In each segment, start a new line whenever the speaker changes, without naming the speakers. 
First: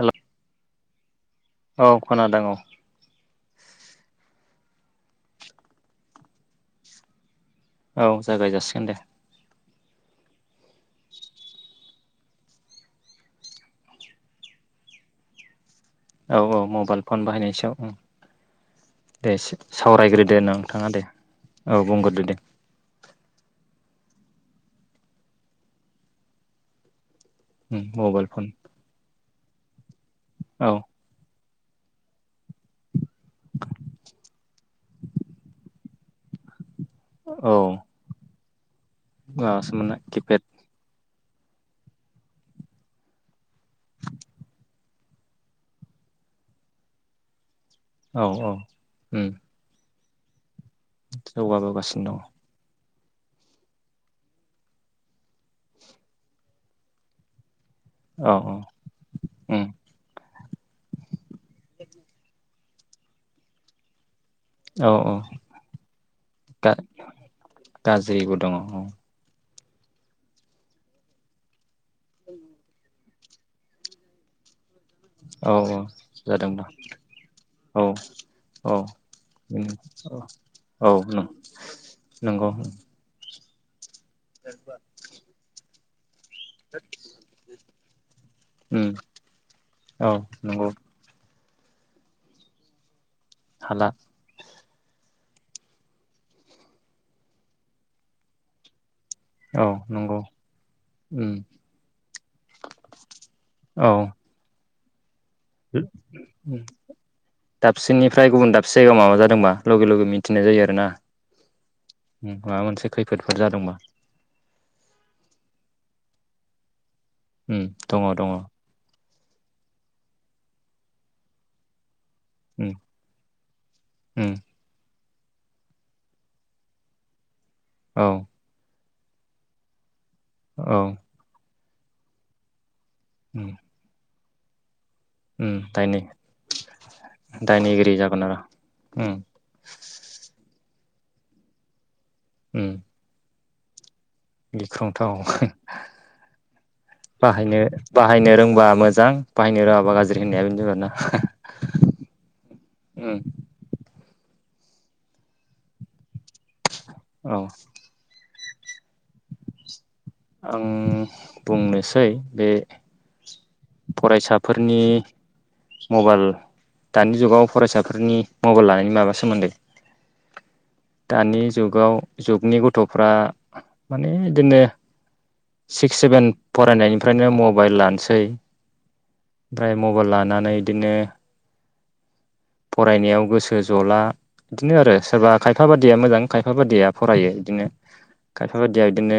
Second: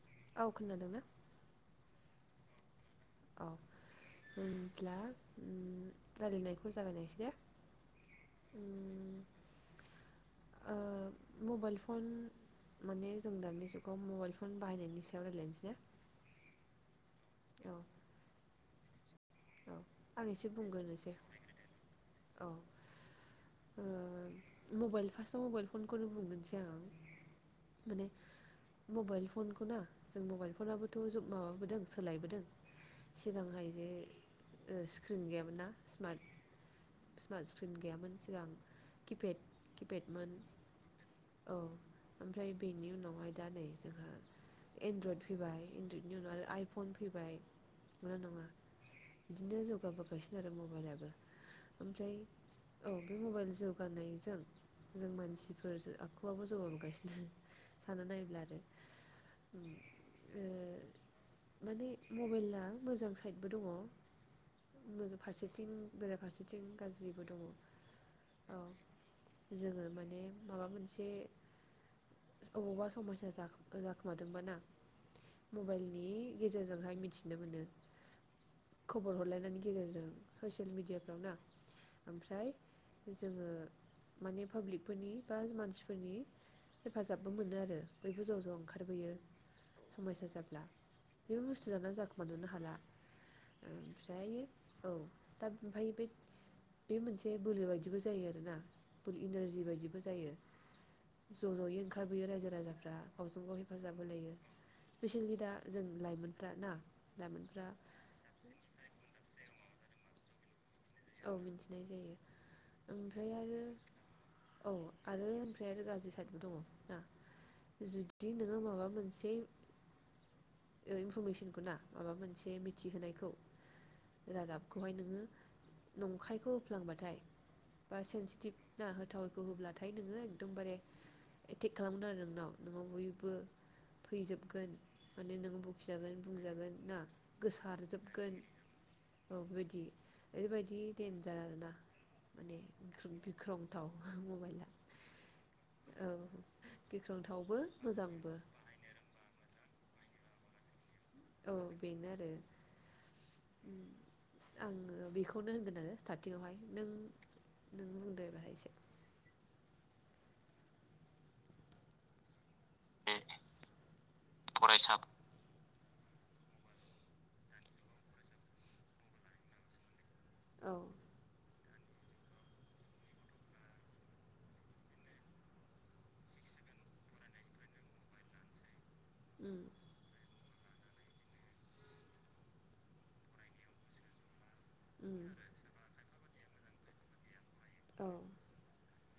हेल'
औ खोनादोंना?
औ खोनादों औ
औ होनब्ला रायजलायनायखौ जागायनायसै दे।
औ जागाय
उम
जासिगोन दे।
ओ मबाइल फन माने जों दानि जुगाव मबाइल फन बाहायनायनि सायाव रायलायनोसै ना?
औ औ मबाइल। फन बाहायनायनि सायाव। दे
औ आं
सावरायग्रोदो
एसे
नोंथाङा दे
बुंग्रोनोसै
औ बुंग्रोदो दे।
औ ओ मबाइल फार्स्टआव मबाइल फनखौनो बुंग्रोनोसै आं।
उम
माने
मबाइल फन
मबाइल फनखौना जों मबाइल
औ
फनाबाबोथ' ज माबाबो सोलायबोदों। सिगांहाय जे स्क्रिन गैयामोन ना स्मार्ट स्मार्ट
औ
स्क्रिन गैयामोन सिगां। किपेड
माबासोमोनना
किपेडमोन
किपेड।
औ ओमफ्राय बेनि उनावहाय दा नै जोंहा एनड्रयड फैबाय एनड्रयडनि उनाव आरो आइफन फैबाय। नंगौना
औ
नङा
औ
बिदिनो जौगाबोगासिनो आरोबाव।
जौगाबोगासिनो दङ।
औ बे मबाइल जौगानायजों जों मानसिफोर आखुआबो जौगाबोगासिनो साननो
औ
नायोब्ला
औ
आरो उम ओ माने मबाइलआ मोजां साइदबो दङ।
औ औ
मोजां फारसेथिं बेराफारसेथिं
गा
गाज्रिबो दङ
गाज्रिबो दङ
औ।
औ
जोङो माने माबा मोनसे अबावबा समयसा जाख जाखोमादोंबा ना
औ औ
मबाइलनि
जादोंबा
गेजेरजोंहाय मिथिनो मोनो
औ औ
खबर हरलायनायनि
उम
गेजेरजों ससियेल
औ
मिडियाफ्राव
नं
ना
नंगौ
ओमफ्राय जोङो माने फाब्लिकफोरनि बा स मानसिफोर फोरनि हेफाजाबबो मोनो आरो बयबो ज' ज'
उम
ओंखारबोयो
औ
समायसा जाब्ला।
नंगौ
जेबो बुस्थु दाना जाखोमा नुनो हाला
हाला
ओमफ्राय औ दा ओमफाय बे बे मोनसे बोलो बायदिबो जायो आरोना इनारजि
औ
बायदिबो
नंगौ
जायो
उम
ज' ज'यै ओंंखा खारबोयो रायजो राजाफ्रा गावजों गाव
औ
हेफाजाब होलायो। स्पेसियेलि दा जों
उम
लाइमोनफ्रा ना लाइमोनफ्रा
से जायगायाव माबा जादोंबा लगे लोगे मिथिनाय जायो आरो‌ना
औ मिन्थिनाय जायो ओमफ्राय
खैफोदफोर
आरो
जादोंबा
औ आरो ओमफ्राय आरो गाज्रि साइदबो दङ ना
उम दङ दङ
जुदि नोङो माबा मोनसे ओ इनफरमेसनखौ ना माबा मोनसे
उम
मिथिहोनायखौ
उम
रादाबखौहाय नोङो नंखायखौ होफ्लांबाथाय बा
औ
सेन्सिटिभ ना होथावैखौ होब्लाथाय नोङो एकदमबारे
औ
एटेक खालामगोन आरो नोंनाव न' बयबो
उम
फैजोबगोन माने
उम
नोङो
दायनि
बखिजागोन बुंजागोन ना
दायनिगिरि जागोन आरो
गोसारजोबगोन
उम
औ बेबायदि ओरैबायदि देन्जार आरो ना माने
उम
[unintelligible] गिख्रंथाव। मबाइला
गिख्रंथाव
औ गिख्रंथावबो
बाहायनो
मोजांबो
बाहायनो रोंबा मोजां बाहायनो रोङाबा गाज्रि। होननाया बिनो जाबाय।
औ बेनो आरो।
उम
आङो बेखौनो होनगोन आरो स्टार्टिं आवहाय।
औ।
एसे
आं बुंनोसै बे फरायसाफोरनि।
फरायसा
मबाइल दानि जुगाव फरायसाफोरनि मबाइल लानायनि माबा सोमोन्दै
औ
दानि जुगाव जुगनि गथ'फ्रा माने बिदिनो सिक्स सेभेन फरायनायनिफ्रायनो मबाइल लानोसै।
उम
ओमफ्राय मबाइल लानानै दिनो फरायनायाव गोसो जला। दिनो आरो
उम
सोरबा बादिया मोजां खायफा बादिया फरायो। बिदिनो
औ
खाफा बायदिआ दिनो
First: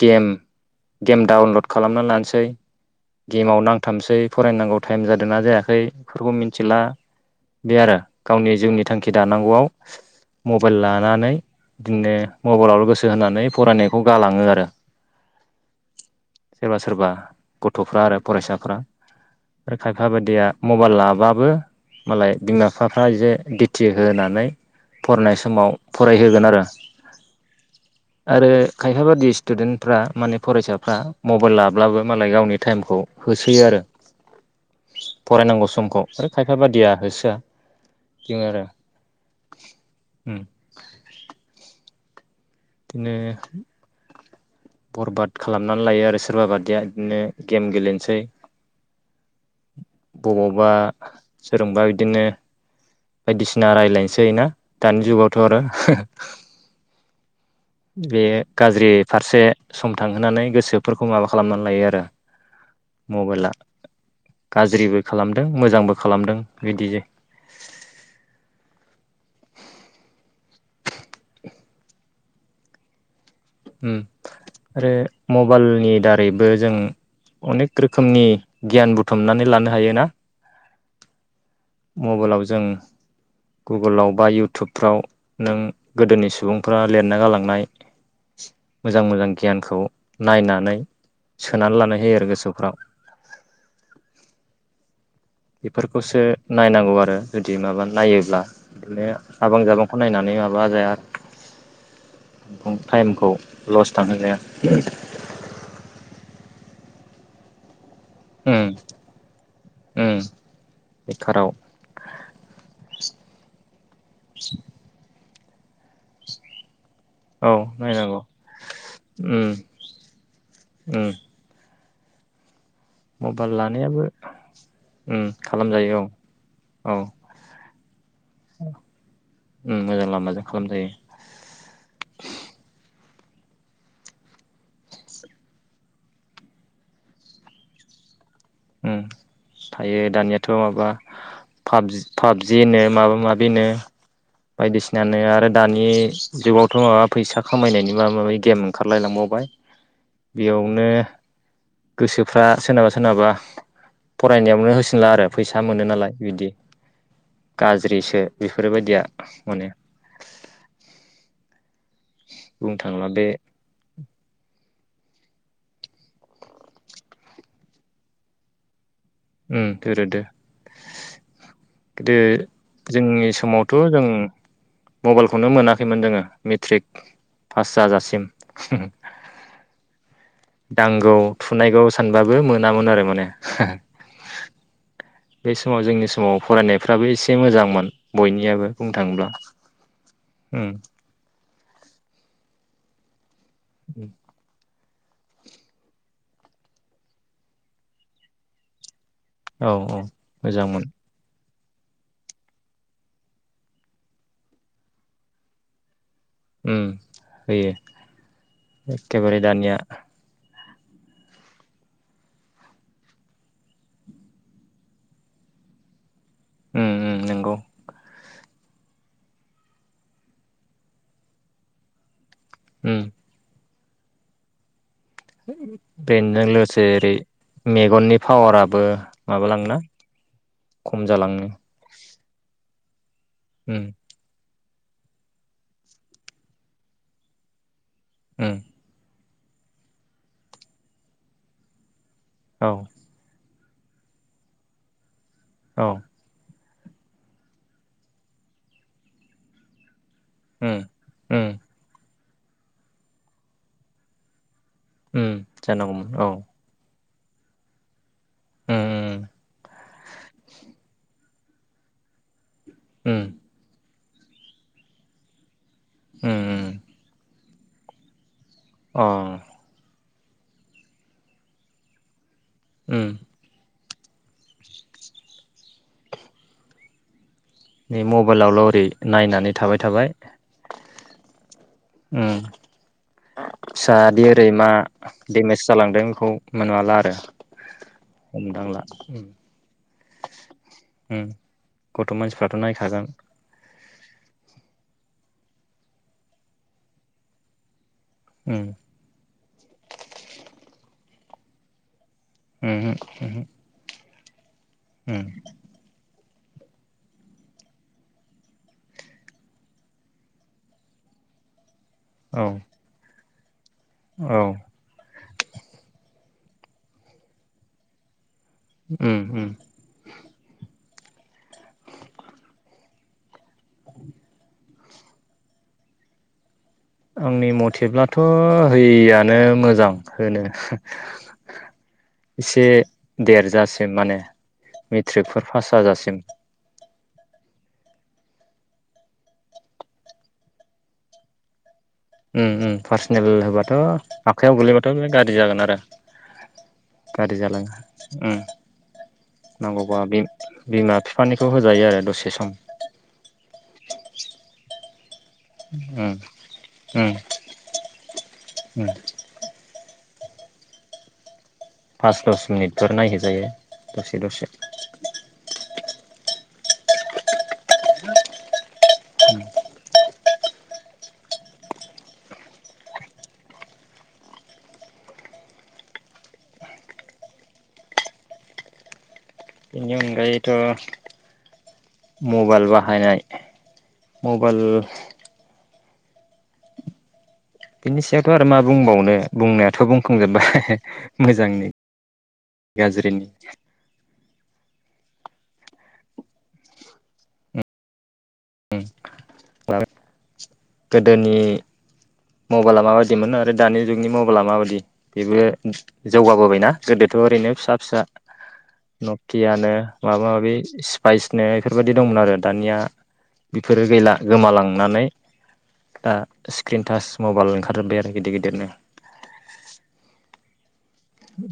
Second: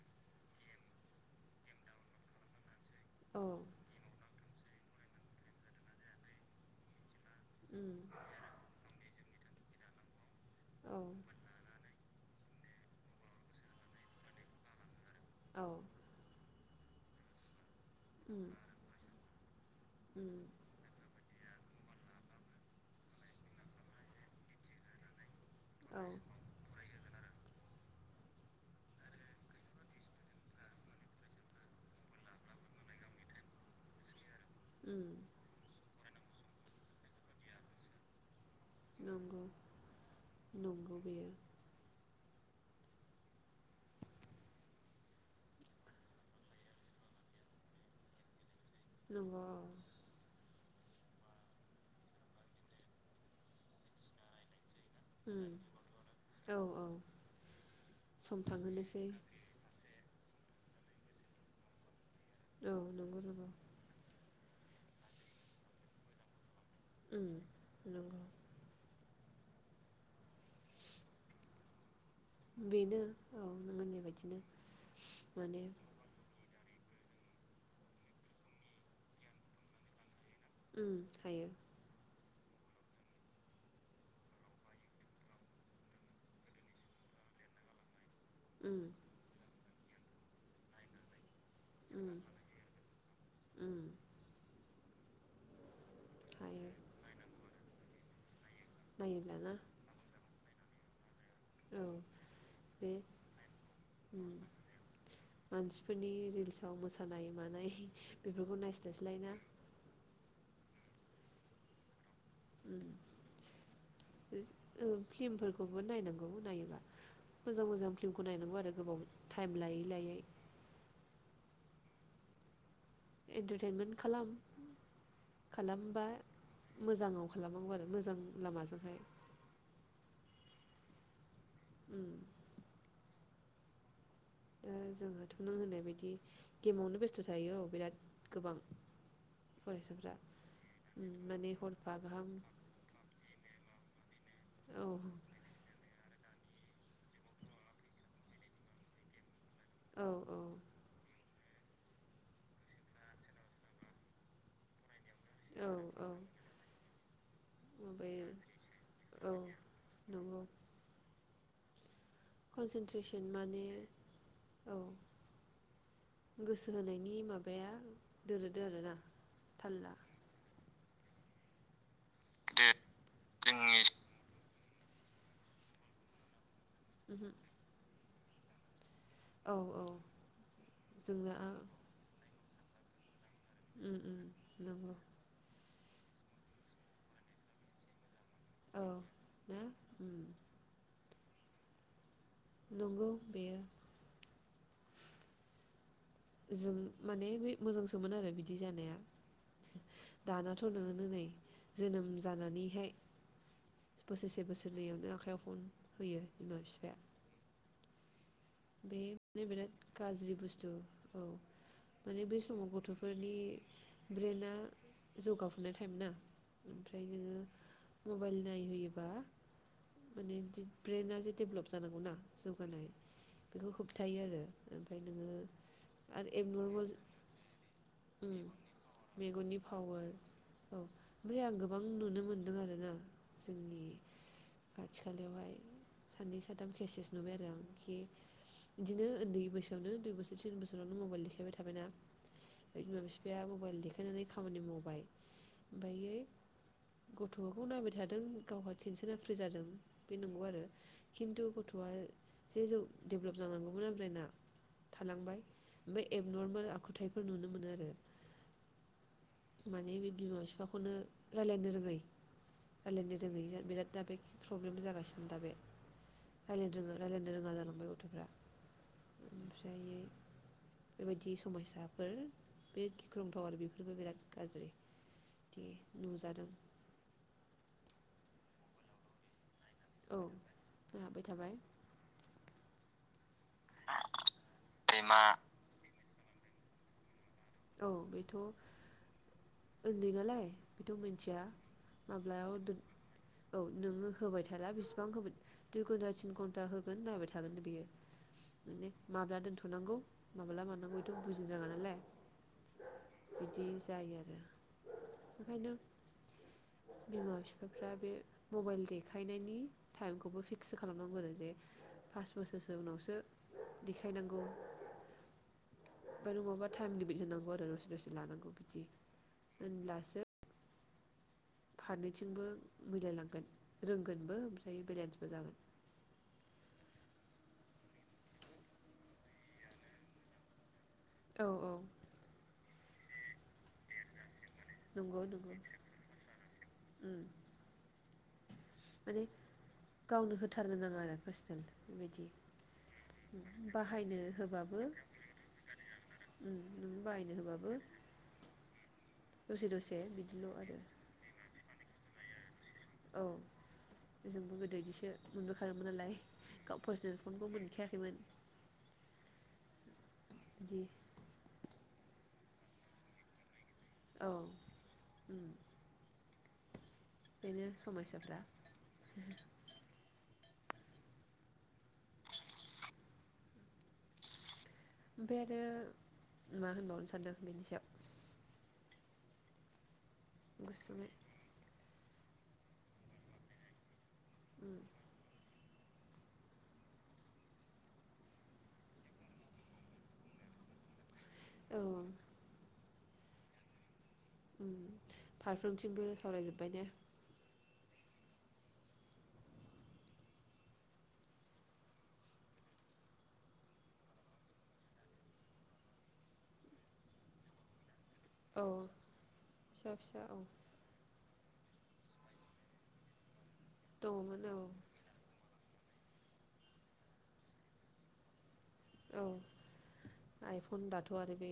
गेम गेम डाउनलड खालामना लानोसै
औ
गेमाव नांथाबसै। फरायनांगौ टाइम जादोंना जायाखै फोरखौ मिथिला। बे
उम
आरो गावनि जिउनि थांखि दानांगौआव मबाइल
औ
लानानै दिनो मबाइलाव गोसो होनानै फरायनायखौ गालाङो आरो।
औ
सोरबा सोरबा गथ'फ्रा आरो
उम
फरायसाफ्रा आरो खायफा
उम
बायदिया मबाइल लाबाबो‌ मालाय बिमा बिफाफ्रा एसे दिथि होनानै फरनाय स समाव
औ
फरायहोगोन आरो। आरो खायफा बादि स्टुडेन्टफ्रा माने फरायसाफ्रा मबाइल लाब्लाबो मालाय गावनि टाइमखौ होसोयो आरो।
उम
फरायनांगौ समखौ आरो खायफा बादिया होसोआ दोङो आरो।
नंगौ
उम
नंगौ बेयो।
दिनो बरबाद खालामनानै लायो आरो सोरबा बादिया बिदिनो गेम गेलेनोसै
नंगौ औ
वा सोरजोंबा बिदिनो बायदिसिना रायलायनोसै ना दानि जुगावथ'
उम
आरो [unintelligible]
औ औ
बे
सम
गाज्रि
थांहोनोसै
फारसे सम थांहोनानै गोसो एफोरखौ माबा खालामनानै लायो आरो।
औ नंगौ नंगौ
मबाइलाआ गाज्रिबो खालामदों मोजांबो खालामदों बिदि
उम नंगौ बेनो औ नों होननाय बायदिनो
आरो
माने
मबाइलनि दारैबो जों अनेक रोखोमनि गियान बुथुमनानै लानो हायोना
उम हायो
मबाइलाव जों गुगोलाव बा इउटुबफ्राव नों गोदोनि सुबुंफ्रा लिरना गालांनाय
उम
मोजां मोजां गियानखौ नायनानै सोनानै लानाय
उम
होयो आरो गोसोफ्राव
उम
फोरखौसो
हायो
नायनांगौ आरो जुदि माबा नायोब्ला बिदिनो
नायोब्लाना
साबां जाबांखौ नायनानै आ जाय
औ
आरो
बे
टाइमखौ लस
उम
थांहोनलाया
खानाय मानाय बेफोरखौ नायस्लायस्लायना
उम बेखाराव
उम फ्लिमफोरखौबो नायनांगौ नायोबा मोजां मोजां फिल्मखौ नायनांगौ आरो गोबाव
उम
टाइम लायै लायै
उम मबाइल
इन्टारटेनमेन्ट
लानायाबो
खालाम
उम खालामजायो
खालामबा
औ औ
मोजाङाव खालामनांगौ आरो मोजां लामाजोंहाय
खनदै
उम दा जोङोथ' नों होननाय बायदि गेमावनो बेस्थ' थायो औ बिराद गोबां
उम थायो
फरायसाफ्रा
दानियाथ' माबा
उम माने हरफा गाहाम
पाबजि होनो माबा माबिनो
औ
बायदिसिनानो आरो दानि जुगावथ' माबा फैसा खामायनायनि माबा माबि गेम ओंखारलायलांबावबाय
औ औ
बेयावनो गोसोफ्रा सोरनाबा सोरनाबा फरायनायावनो होस सिनला आरो फैसा
औ
मोनो
औ
नालाय बिदि गाज्रिसो
माबायो
बेफोरबायदिया
औ
माने‌
नंगौ कनसेन्ट्रेसन माने औ गोसो होनायनि माबाया दोरोदो आरो ना?
उम दोरोदो।
दे
गोदो जोंनि समावथ'
जोंनि
जों मबाइलखौनो मोनाखैमोन जोङो। मेट्रिक
उमहो
पास जाजासिम। [inaudible]
औ औ
दांगौ
जोंना
थुनायगौ सानबाबो मो नामोन आरो माने।
उम उम नोंगौ।
बे समाव जोंनि समाव फरायनायफ्राबो एसे मोजांमोन। बयनियाबो
औ
बुंनो थाङोब्ला
ना उम
उम।
नंगौ बेयो।
उम।
जों माने बे मोजांसोमोन आरो बिदि जानाया।
औ औ
दानाथ'
मोजांमोन।
नोङो नै जोनोम जानानैहाय बोसोरसे बोसोरनैयावनो आखायाव फन होयो। बिमा
उम
बिफाया
होयो।
बे
एखेबारे
माने बिराद
दानिया
गाज्रि बुस्थु। औ माने बे समाव गथ'फोरनि ब्रेना जौगाफुनाय टाइम ना।
उम
ओमफ्राय
उम
नोङो
नंगौ
मबाइल नाय होयोबा माने दि ब्रेना ज डेभेलप जानांगौना। जौगानाय। बेखौ होबथायो आरो। नोङो आरो
बेन्जों लोगोसे
एबनर्मेल
ओरै मेगननि पावाराबो
मेगननि
माबालाङोना
पावार औ
खम
ओमफ्राय आं
जालाङो।
गोबां नुनो मोनदों आरोना जोंनि
उम
खाथि खालायावहाय सानै साथाम केसेस नुबाय आरो आं खि
उम
इदिनो ओन्दै बैसोआवनो दुइ बोसोर तिन बोसोरावनो मबाइल देखायबाय थाबाय ना?
औ
ओइ बिमा बिफाया म बाइल देखायनानै खामानि मावबाय।
औ
ओमफायै गथखौ नायबाय थादों गावहा टेनसना फ्रि जादों। बे नांगौ आरो
उम उम
खिन्थु गथ'आ सेजौ डेभलप जानांगौमोन ओमफ्राय ना?
उम
थालांबाय ओमफ्राय
जानांगौमोन औ
एब नरमेल आखुथाइ फोर नुनो मोनो आरो
उम
माने बे बिमा बिफाखौनो रायलायनो रोङै रायलायनो
उम
रोङै जाबिराद दा बेद प्रब्लेमबो जागासिनो दा बे।
उम उम
[unintelligible] [inaudible]
अ
बेबायदि समयसाफोर बे
उम
गिख्रोंथाव आरो बे बेबो बिराद गाज्रि दि नुजादों
बे मबाइलावल' ओरै नायनानै थाबाय थाबाय
औ नाहाबबाय थाबाय
उय फिसायादि ओरै मा
सैमा
देमेज जालांदों खौ मोनाला आरो
औ बेथ'
हमदांला
उन्दै नालाय बेथ'
उम
मिथिया
गथ'
माब्लायाव
मानसिफ्राथ' नायखागोन
नोङो होबाय थाला बेसिबां होबाय दुइ घन्टा थिन घन्टा होगोन नायबाय थागोन बियो
उम
माने माब्ला दोनथ'नांगौ माब्ला मानांगौ थ' बुजिनो रोङा नालाय
उहो ओहो
बिदि जायो आरो
उह
ओंखायनो बिमा फिफाफ्रा बे मबाइल देखायनायनि टाइमखौबो फिक्स खालामनांगौ आरो जे फास
औ
बोसोरसो उनावसो
औ
देखायनांगौ बा नङाबा थाइमनि बिहोनांगौ आरो दसे दसे लानांगौ
उम उम
[unintelligible] फारनैथिंबो मिलायलांगोन रोंगोनबो ओमफ्राय बेलेन्सबो जागोन
आंनि मथेब्लाथ' होयैआनो मोजां होनो
औ औ
[inaudible] एसे देरजासिम माने
नंगौ
मेट्रिकफोर
नंगौ
पास जाजासिम
माने गावनो होथारनो नाङा आरो पार्सनेल बेबायदि
उम उम पार्सनेल होबाथ'
बाहायनो
आखायाव
होबाबो
गोलैबाथ' बे गारजि जागोन आरो
उम नों बाहायनो
गारजि
होबाबो
जालाङो औ
दसे दसे
नांगौबा
बिदिल' आरो
बिमा बिफानिखौ होजोब जायो आरो दसे सम
औ जोंबो गोदो इदिसो मोनबोखादोंमोन
उम
नालाय गाव
उम
पार्सनेल फनखौ मोनखायाखैमोन
उम
[inaudible]
पास दस मिनिट फोर नायहो जायो। दसे
औ
दसे
बेनो समयसाफ्रा ओमफाय आरो मा होनबावनो सानदों बेनि सायाव
ओमफायथ'
गुसुङै
मबाइल बाहायनाय मबाइल बिनि सायावथ' आरो मा बुंबावनो बुंनायाथ' बुंखांजोबबाय मोजांनि
औ
गाज्रिनि
फारफ्रोमथिंमबो सावरायजोब्बाय ने
उम गोदोनि मबाला माबायदिमोन आरो दानि जुगनि मबाला माबायदि बेबो जौगाबोबायना गोदोथ' ओरैनो फिसा फिसा
औ
नकियानो
फिसा फिसा
माबा
औ
माबि स्पाइस नो बेफोरबायदि दंमोन आरो दानिया बेफोरो गैला
दङमोन औ
गोमालांनानै दा स्क्रिनटास मबाल ओंखारजोबबाय आरो गिदिर गिदिरनो
औ आइ दाथ' आरो बे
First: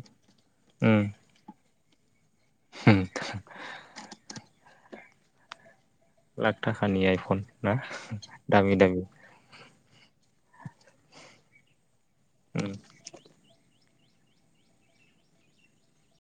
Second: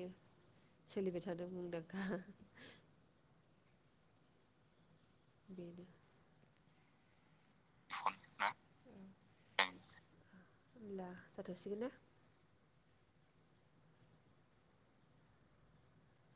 सोलिबाय
उम
थादों मुंदां [inaudible]
[inaudible]
बेनो
लाख थाखानि आयफन ना दामि दामि
होमब्ला जाथ'सिगोन ना?